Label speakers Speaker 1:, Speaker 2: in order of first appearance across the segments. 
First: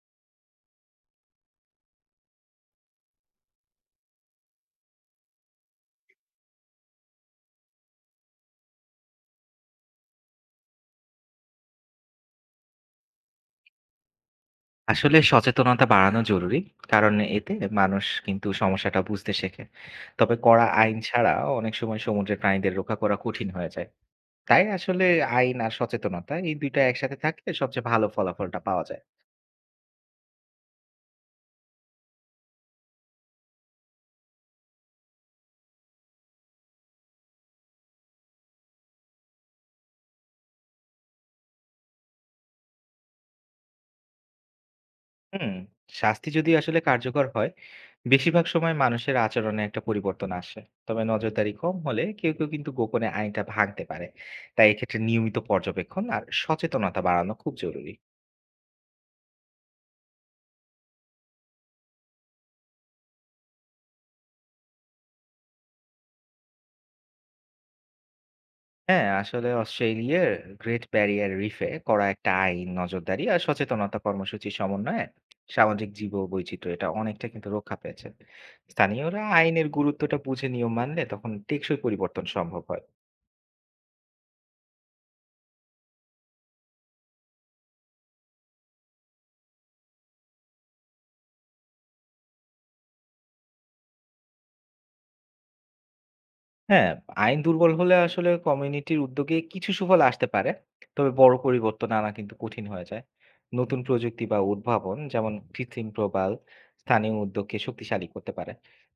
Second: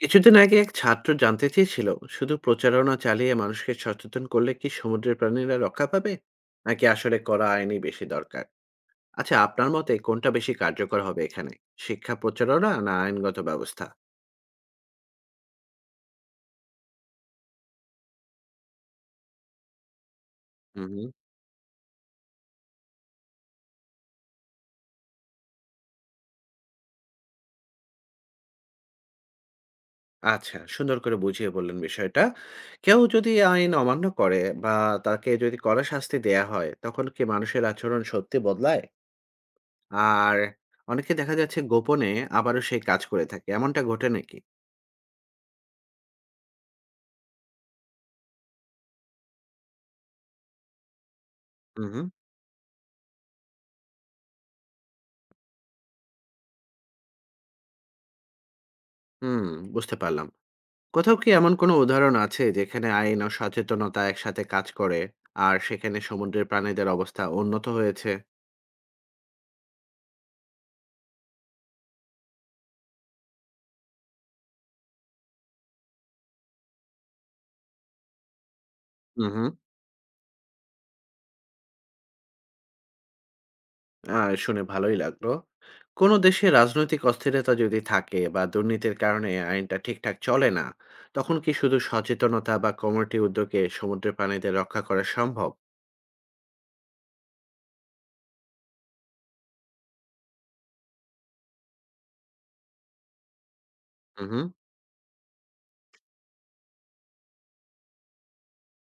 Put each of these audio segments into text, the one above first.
Speaker 1: কিছুদিন আগে এক ছাত্র জানতে চেয়েছিল, শুধু প্রচারণা চালিয়ে মানুষকে সচেতন করলে কি সমুদ্রের প্রাণীরা রক্ষা পাবে, নাকি আসলে করা আইনই বেশি দরকার। আচ্ছা, আপনার মতে কোনটা বেশি কার্যকর হবে এখানে, শিক্ষা প্রচারণা না আইনগত ব্যবস্থা?
Speaker 2: আসলে সচেতনতা বাড়ানো জরুরি। কারণ এতে মানুষ কিন্তু সমস্যাটা বুঝতে শেখে। তবে কড়া
Speaker 1: হুম
Speaker 2: আইন
Speaker 1: হুম।
Speaker 2: ছাড়া অনেক সময় সমুদ্রের প্রাণীদের রক্ষা করা কঠিন হয়ে যায়। তাই আসলে আইন আর সচেতনতা এই ২ টা একসাথে থাকলে সবচেয়ে ভালো ফলাফলটা পাওয়া যায়।
Speaker 1: আচ্ছা, সুন্দর করে বুঝিয়ে বললেন বিষয়টা। কেউ যদি আইন অমান্য করে, বা তাকে যদি কড়া শাস্তি দেয়া হয়, তখন কি মানুষের আচরণ সত্যি বদলায়? আর অনেকে দেখা যাচ্ছে গোপনে আবারও সেই কাজ করে থাকে, এমনটা ঘটে নাকি?
Speaker 2: হুম, শাস্তি যদি আসলে কার্যকর হয়, বেশিরভাগ সময় মানুষের আচরণে একটা পরিবর্তন আসে। তবে নজরদারি কম
Speaker 1: হুম
Speaker 2: হলে
Speaker 1: হুম।
Speaker 2: কেউ কিন্তু গোপনে আইনটা ভাঙতে পারে। তাই এক্ষেত্রে নিয়মিত পর্যবেক্ষণ আর সচেতনতা বাড়ানো খুব জরুরি।
Speaker 1: হুম, বুঝতে পারলাম। কোথাও কি এমন কোনো উদাহরণ আছে যেখানে আইন ও সচেতনতা একসাথে কাজ করে আর সেখানে সমুদ্রের প্রাণীদের অবস্থা উন্নত হয়েছে?
Speaker 2: হ্যাঁ, আসলে অস্ট্রেলিয়ার গ্রেট ব্যারিয়ার রিফে করা একটা আইন, নজরদারি আর সচেতনতা কর্মসূচির সমন্বয়ে সামাজিক জীববৈচিত্র্য এটা অনেকটা কিন্তু রক্ষা পেয়েছে। স্থানীয়রা
Speaker 1: হুম হুম।
Speaker 2: আইনের গুরুত্বটা বুঝে নিয়ম মানলে তখন টেকসই পরিবর্তন সম্ভব হয়।
Speaker 1: আহ, শুনে ভালোই লাগলো। কোনো দেশে রাজনৈতিক অস্থিরতা যদি থাকে বা দুর্নীতির কারণে আইনটা ঠিকঠাক চলে না, তখন কি শুধু সচেতনতা বা কমিউনিটি উদ্যোগে সমুদ্রের প্রাণীদের রক্ষা করা সম্ভব?
Speaker 2: হ্যাঁ, আইন দুর্বল হলে আসলে কমিউনিটির উদ্যোগে কিছু সুফল আসতে পারে, তবে বড় পরিবর্তন আনা কিন্তু কঠিন হয়ে যায়। নতুন প্রযুক্তি
Speaker 1: হুম
Speaker 2: বা
Speaker 1: হুম।
Speaker 2: উদ্ভাবন যেমন কৃত্রিম প্রবাল স্থানীয় উদ্যোগকে শক্তিশালী করতে পারে।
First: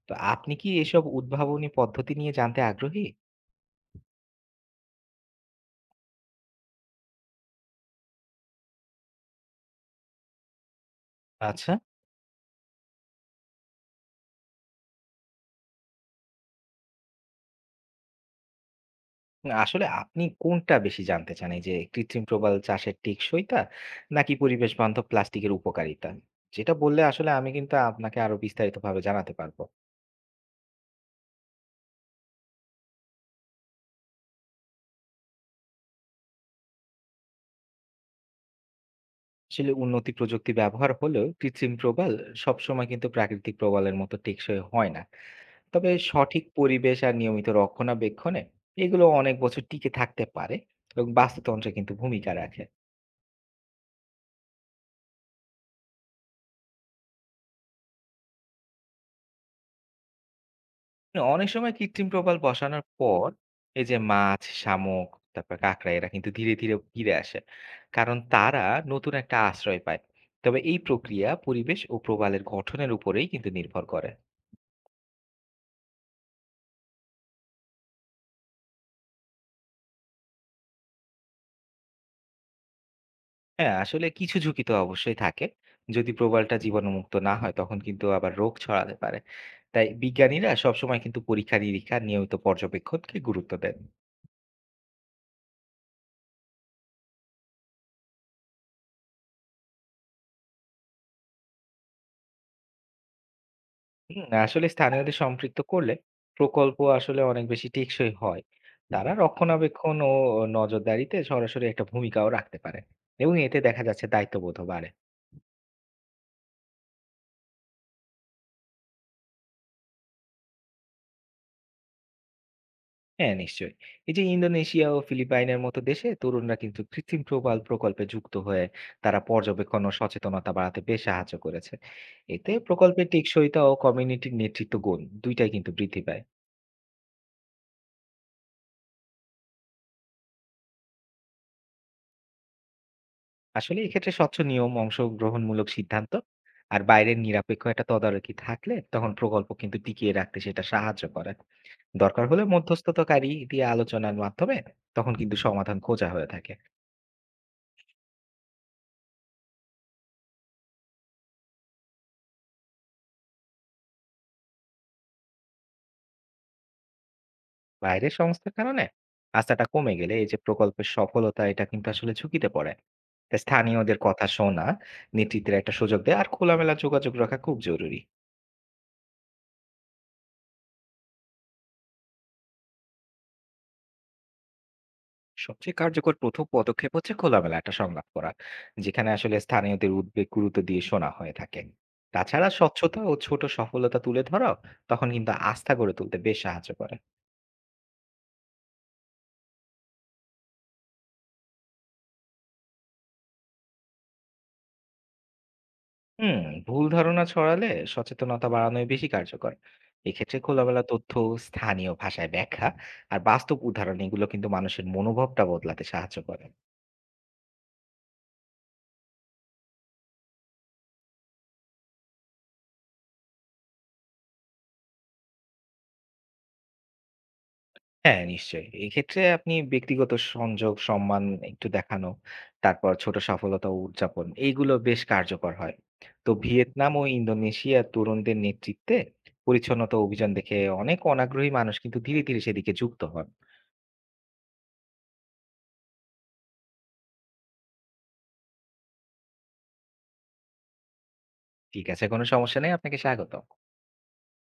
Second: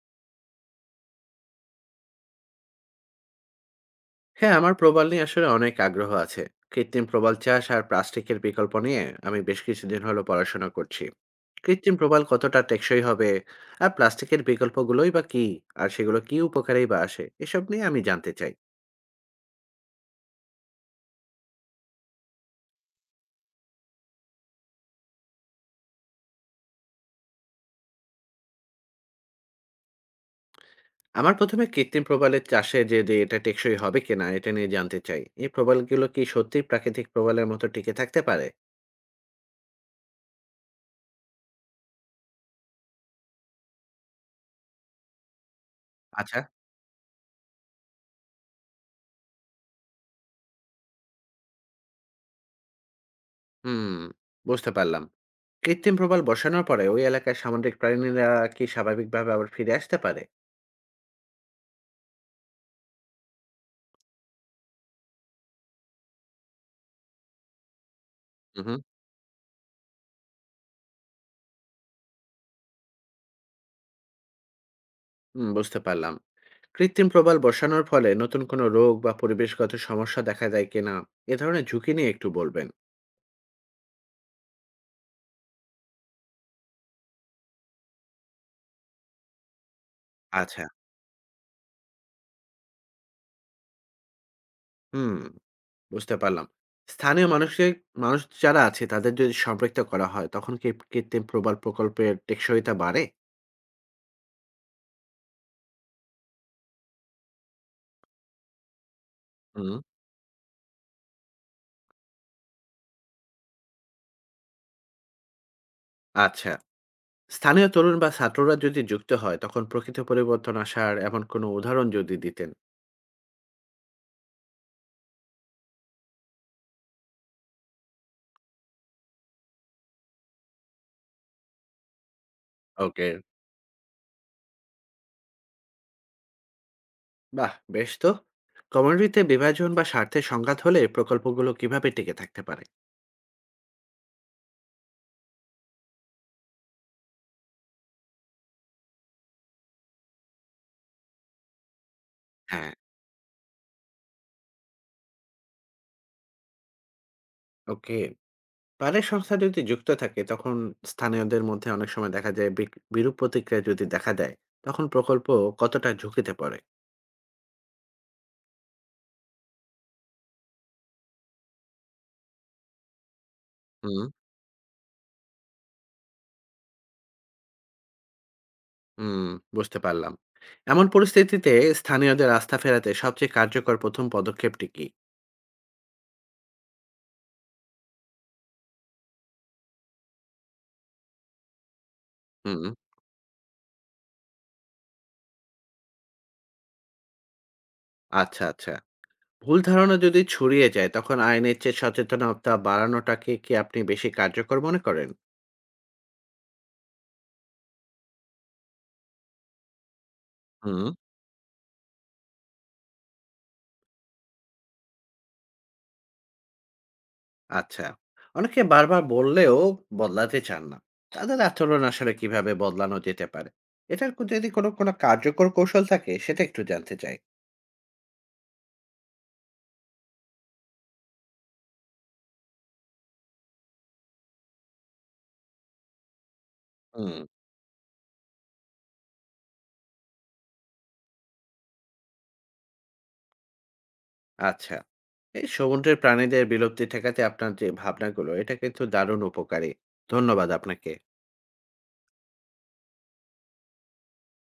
Speaker 2: তো আপনি কি এসব উদ্ভাবনী পদ্ধতি নিয়ে জানতে আগ্রহী?
Speaker 1: হ্যাঁ, আমার প্রবাল নিয়ে আসলে অনেক আগ্রহ আছে। কৃত্রিম প্রবাল চাষ আর প্লাস্টিকের বিকল্প নিয়ে আমি বেশ কিছুদিন হলো পড়াশোনা করছি।
Speaker 2: আচ্ছা।
Speaker 1: কৃত্রিম প্রবাল কতটা টেকসই হবে? আর প্লাস্টিকের বিকল্পগুলোই বা কী? আর সেগুলো কী উপকারেই বা আসে? এসব নিয়ে আমি জানতে চাই।
Speaker 2: না আসলে আপনি কোনটা বেশি জানতে চান? এই যে কৃত্রিম প্রবাল চাষের টেকসইতা নাকি পরিবেশ বান্ধব প্লাস্টিকের উপকারিতা? যেটা বললে আসলে আমি কিন্তু আপনাকে আরো বিস্তারিতভাবে জানাতে পারবো।
Speaker 1: আমার ১ম এ কৃত্রিম প্রবালের চাষে যে এটা টেকসই হবে কিনা এটা নিয়ে জানতে চাই। এই প্রবালগুলো কি সত্যিই প্রাকৃতিক প্রবালের মতো টিকে থাকতে পারে?
Speaker 2: আসলে উন্নতি প্রযুক্তি ব্যবহার হলেও কৃত্রিম প্রবাল সবসময় কিন্তু প্রাকৃতিক প্রবালের মতো টেকসই হয় না। তবে
Speaker 1: আচ্ছা।
Speaker 2: সঠিক পরিবেশ আর নিয়মিত রক্ষণাবেক্ষণে এগুলো অনেক বছর টিকে থাকতে পারে এবং বাস্তুতন্ত্রে কিন্তু ভূমিকা রাখে।
Speaker 1: হুম, বুঝতে পারলাম। কৃত্রিম প্রবাল বসানোর পরে ওই এলাকায় সামুদ্রিক প্রাণীরা কি স্বাভাবিকভাবে আবার ফিরে আসতে পারে?
Speaker 2: অনেক সময় কৃত্রিম প্রবাল বসানোর পর এই যে মাছ, শামুক, তারপর কাঁকড়া এরা কিন্তু ধীরে ধীরে ফিরে আসে। কারণ তারা
Speaker 1: উহু।
Speaker 2: নতুন একটা আশ্রয় পায়। তবে এই প্রক্রিয়া পরিবেশ ও প্রবালের গঠনের উপরেই কিন্তু নির্ভর করে।
Speaker 1: হুম, বুঝতে পারলাম। কৃত্রিম প্রবাল বসানোর ফলে নতুন কোনো রোগ বা পরিবেশগত সমস্যা দেখা যায় কিনা? এ ধরনের ঝুঁকি নিয়ে একটু বলবেন।
Speaker 2: হ্যাঁ, আসলে কিছু ঝুঁকি তো অবশ্যই থাকে। যদি প্রবালটা জীবাণুমুক্ত না হয় তখন কিন্তু আবার রোগ ছড়াতে পারে। তাই বিজ্ঞানীরা
Speaker 1: আচ্ছা।
Speaker 2: সবসময় কিন্তু পরীক্ষা-নিরীক্ষা, নিয়মিত পর্যবেক্ষণকে গুরুত্ব দেন।
Speaker 1: হুম, বুঝতে পারলাম। স্থানীয় মানুষের মানুষ যারা আছে তাদের যদি সম্পৃক্ত করা হয় তখন কি কৃত্রিম প্রবাল প্রকল্পের টেকসইতা বাড়ে?
Speaker 2: হুম, আসলে স্থানীয়দের সম্পৃক্ত করলে প্রকল্প আসলে অনেক বেশি টেকসই হয়। তারা
Speaker 1: হুম।
Speaker 2: রক্ষণাবেক্ষণ ও নজরদারিতে সরাসরি একটা ভূমিকাও রাখতে পারে এবং এতে দেখা যাচ্ছে দায়িত্ববোধ বাড়ে।
Speaker 1: আচ্ছা। স্থানীয় তরুণ বা ছাত্ররা যদি যুক্ত হয় তখন প্রকৃত পরিবর্তন আসার এমন কোনো উদাহরণ যদি দিতেন।
Speaker 2: হ্যাঁ নিশ্চয়ই, এই যে ইন্দোনেশিয়া ও ফিলিপাইনের মতো দেশে তরুণরা কিন্তু কৃত্রিম প্রবাল প্রকল্পে যুক্ত হয়ে তারা পর্যবেক্ষণ ও সচেতনতা বাড়াতে বেশ সাহায্য করেছে। এতে প্রকল্পের
Speaker 1: ওকে।
Speaker 2: টেকসইতা ও কমিউনিটির নেতৃত্ব গুণ দুইটাই কিন্তু বৃদ্ধি পায়।
Speaker 1: বাহ! বেশ তো। কমিউনিটিতে বিভাজন বা স্বার্থের সংঘাত হলে প্রকল্পগুলো কিভাবে টিকে থাকতে পারে?
Speaker 2: আসলে এক্ষেত্রে স্বচ্ছ নিয়ম, অংশগ্রহণমূলক সিদ্ধান্ত আর বাইরের নিরপেক্ষ একটা তদারকি থাকলে তখন প্রকল্প কিন্তু টিকিয়ে রাখতে সেটা সাহায্য করে। দরকার হলে
Speaker 1: হ্যাঁ।
Speaker 2: মধ্যস্থতাকারী দিয়ে আলোচনার মাধ্যমে তখন কিন্তু সমাধান খোঁজা হয়ে থাকে।
Speaker 1: ওকে। পাড়ার সংস্থা যদি যুক্ত থাকে তখন স্থানীয়দের মধ্যে অনেক সময় দেখা যায় বিরূপ প্রতিক্রিয়া যদি দেখা দেয়, তখন প্রকল্প কতটা ঝুঁকিতে পড়ে?
Speaker 2: বাইরের সংস্থার কারণে আস্থাটা কমে গেলে এই যে প্রকল্পের সফলতা এটা কিন্তু আসলে ঝুঁকিতে পড়ে। তাই স্থানীয়দের
Speaker 1: হুম
Speaker 2: কথা শোনা, নেতৃত্বের একটা সুযোগ দেয়া আর খোলামেলা যোগাযোগ রাখা খুব জরুরি।
Speaker 1: হুম। বুঝতে পারলাম। এমন পরিস্থিতিতে স্থানীয়দের আস্থা ফেরাতে সবচেয়ে কার্যকর প্রথম পদক্ষেপটি কি?
Speaker 2: সবচেয়ে কার্যকর প্রথম পদক্ষেপ হচ্ছে খোলামেলা একটা সংলাপ করা যেখানে আসলে স্থানীয়দের উদ্বেগ গুরুত্ব দিয়ে শোনা হয়ে থাকে। তাছাড়া
Speaker 1: হুম।
Speaker 2: স্বচ্ছতা ও ছোট সফলতা তুলে ধরা তখন কিন্তু আস্থা গড়ে তুলতে বেশ সাহায্য করে।
Speaker 1: আচ্ছা আচ্ছা। ভুল ধারণা যদি ছড়িয়ে যায় তখন আইনের চেয়ে সচেতনতা বাড়ানোটাকে কি আপনি বেশি কার্যকর মনে করেন?
Speaker 2: হুম, ভুল ধারণা ছড়ালে সচেতনতা বাড়ানোই বেশি কার্যকর। এক্ষেত্রে খোলামেলা
Speaker 1: হুম।
Speaker 2: তথ্য, স্থানীয় ভাষায় ব্যাখ্যা আর বাস্তব উদাহরণ এগুলো কিন্তু মানুষের মনোভাবটা বদলাতে সাহায্য করে।
Speaker 1: আচ্ছা। অনেকে বারবার বললেও বদলাতে চান না। তাদের আচরণ আসলে কিভাবে বদলানো যেতে পারে? এটার যদি কোনো কার্যকর কৌশল থাকে সেটা একটু জানতে চাই।
Speaker 2: হ্যাঁ, নিশ্চয়ই। এক্ষেত্রে আপনি ব্যক্তিগত সংযোগ, সম্মান একটু দেখানো, তারপর ছোট সফলতা উদযাপন এইগুলো বেশ কার্যকর হয়। তো ভিয়েতনাম ও
Speaker 1: হুম।
Speaker 2: ইন্দোনেশিয়ার তরুণদের নেতৃত্বে পরিচ্ছন্নতা অভিযান দেখে অনেক অনাগ্রহী মানুষ কিন্তু ধীরে ধীরে সেদিকে যুক্ত হন।
Speaker 1: আচ্ছা। এই সমুদ্রের প্রাণীদের বিলুপ্তি ঠেকাতে আপনার যে ভাবনাগুলো এটা কিন্তু দারুণ উপকারী। ধন্যবাদ আপনাকে।
Speaker 2: ঠিক আছে, কোনো সমস্যা নেই। আপনাকে স্বাগতম।